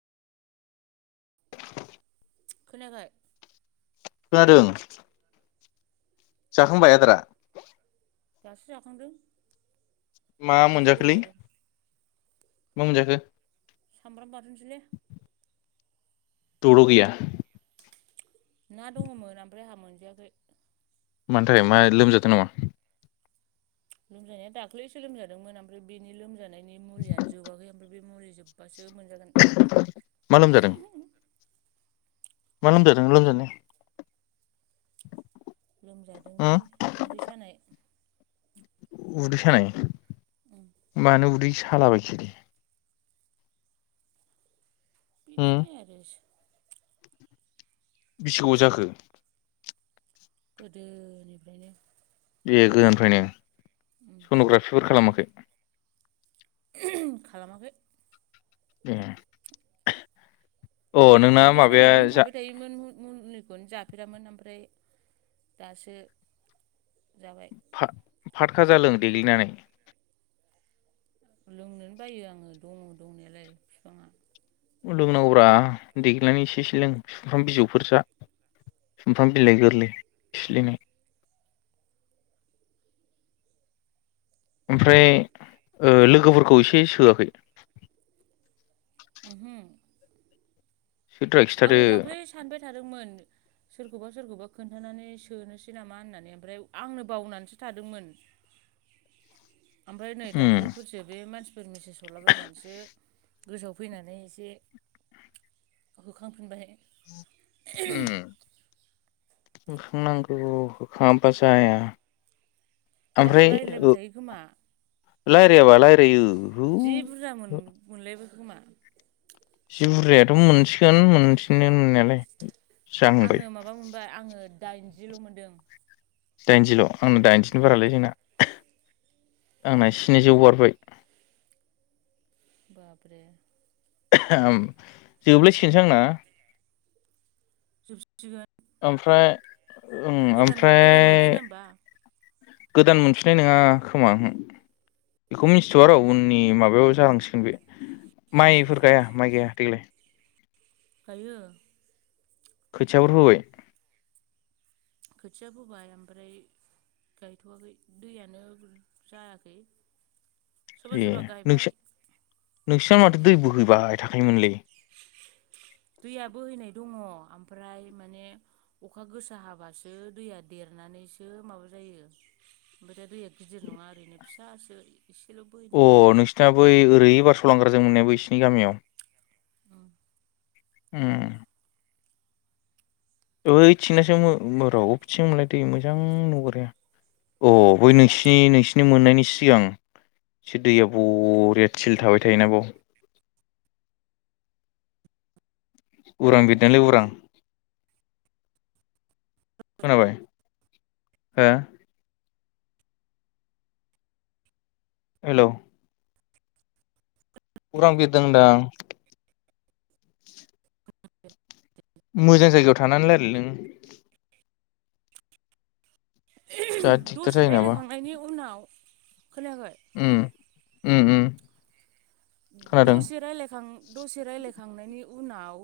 [inaudible] खोनायाखै? खोनादों। जाखांबाय आदारा? दासो जाखांदों। मा जाखांनानै गय मोनजाखोलै? जादों मा मोनजाखो? सामब्राम बाथोनसोलै। द' द' गैया? ना दङमोन ओमफ्राय आंहा मोन जायाखै। मानि थाखाय मा लोमजादों नामा? लोमजानाया दाख्लैसो लोमजादोंमोन ओमफ्राय बेनि लोमजानाय नि मुलियानो जाबाखै ओमफ्राय बे मुलि जोबबासो जो मोनजागोन [inaudible] मा लोमजादों मा लोमजादों लोमजानाया? लोमजादोंलै उदै सानाय। उदै सानाय उम मानो उदै सालाबायखोदे। उम बिदिनो आरो सो बिसि गोबाव जाखो? गोदोनिफ्रायनो। ए गोदोनिफ्रायनो। सन'ग्राफिफोर खालामाखै? दे। खालामाखै। ए। नोंना उदै माबाया सानायखौनो जा थाबाय थायोमोन [unintelligible] बेखौनो जाफेरामोन ओमफ्राय दासो जाबाय। फा फातखाजालों देग्लिनानै। लोंनोनो बायो आङो दङ' दंनायालाय बिफाङा। लोंनांगौब्रा देग्लिनानै एसे एसे लों सुमफ्राम बिजौफोर जा सुमफ्राम बिलाइ गोरलै सिलिनाय। ओमफ्राय ओ लोगोफोरखौ एसे सोआखै? ओहो। सोद्रा खिथादो आङो दाख्लै सानबाय थादोंमोन। सोरखौबा सोरखौबा खोन्थानानै सोनोसै नामा होननानै ओमफ्राय आंनो बावनानैसो थादोंमोन। ओमफ्राय नै उम दाख्लैफोरसो बे मानसि सोर मेसेज हरलाबायनानैसो गोसोआव फैनानै एसे होखांफिनबायहाय। उम। होखां नांगौ होखाङाबा जाया गावस्रा रायलायबाय थायो खोमा लायरायाबा लाय जि बुरजा मोन मोनलायबाय खोमा जि बुरजायाथ' मोनसि गोन मोनथिगोन मोननायालाय जाहांबाय। आङो माबा मोनबाय आङो दाइनजिल' मोनदों दाइनजिल' आंना दाइनजिनि उम बारालै जोंना आंना स्निजौ बारबाय बाब्रे जोबलायसिगोनसो आंना जोबसिगोन ओमफ्राय ओं गोदान ओमफ्राय गोदान मोनफिना होमबा? गोदान मोनफिननाय नङा खोमा उहोम बेखौ मिथिथ'आ र' उननि माबायाव जालांसिगोन बे माइफोर गाया माइ गाया देग्लाय? गायो खोथियाफोर फोबाय? खोथियाफोबाय ओमफ्राय गायथ'वाखै दैयानो जायाखै सोरबा ए सोरबा गायबाय नोंसा नोंसा माथो दैबो बोहैबाय थाखोयोमोनलाय दैया बोहैनाय दङ ओमफ्राय माने अखा गोसा हाबासो दैया देरनानैसो माबा जायो ओमफ्राय दा दैया गिदिर नङा ओरैनो फिसासो एसेल' बोहैनाय अ नोंसिना बै ओरै बारस लांग्राजों मोनना बिसिनि गामियाव उम ओइथिंनासो र' अबेथिंमोनलाय दै मोजां नुग्राया अ बै नोंसिनि नोंसिनि मोननायनि सिगां एसे दैया बरिया थिल थाबाय थायोना बाव उरां गेटनालै उरां [inaudible] खोनाबाय हो हेल' उरां बिरदों होनदां मोजां जायगायाव थानानै रायलाय नों जा दिगदार दसे जायो नामा रायज्लायखांनायनि उनाव खोनायाखै उम उम उम खोनादों दसे रायलायखां दसे रायलाय खांनायनि उनाव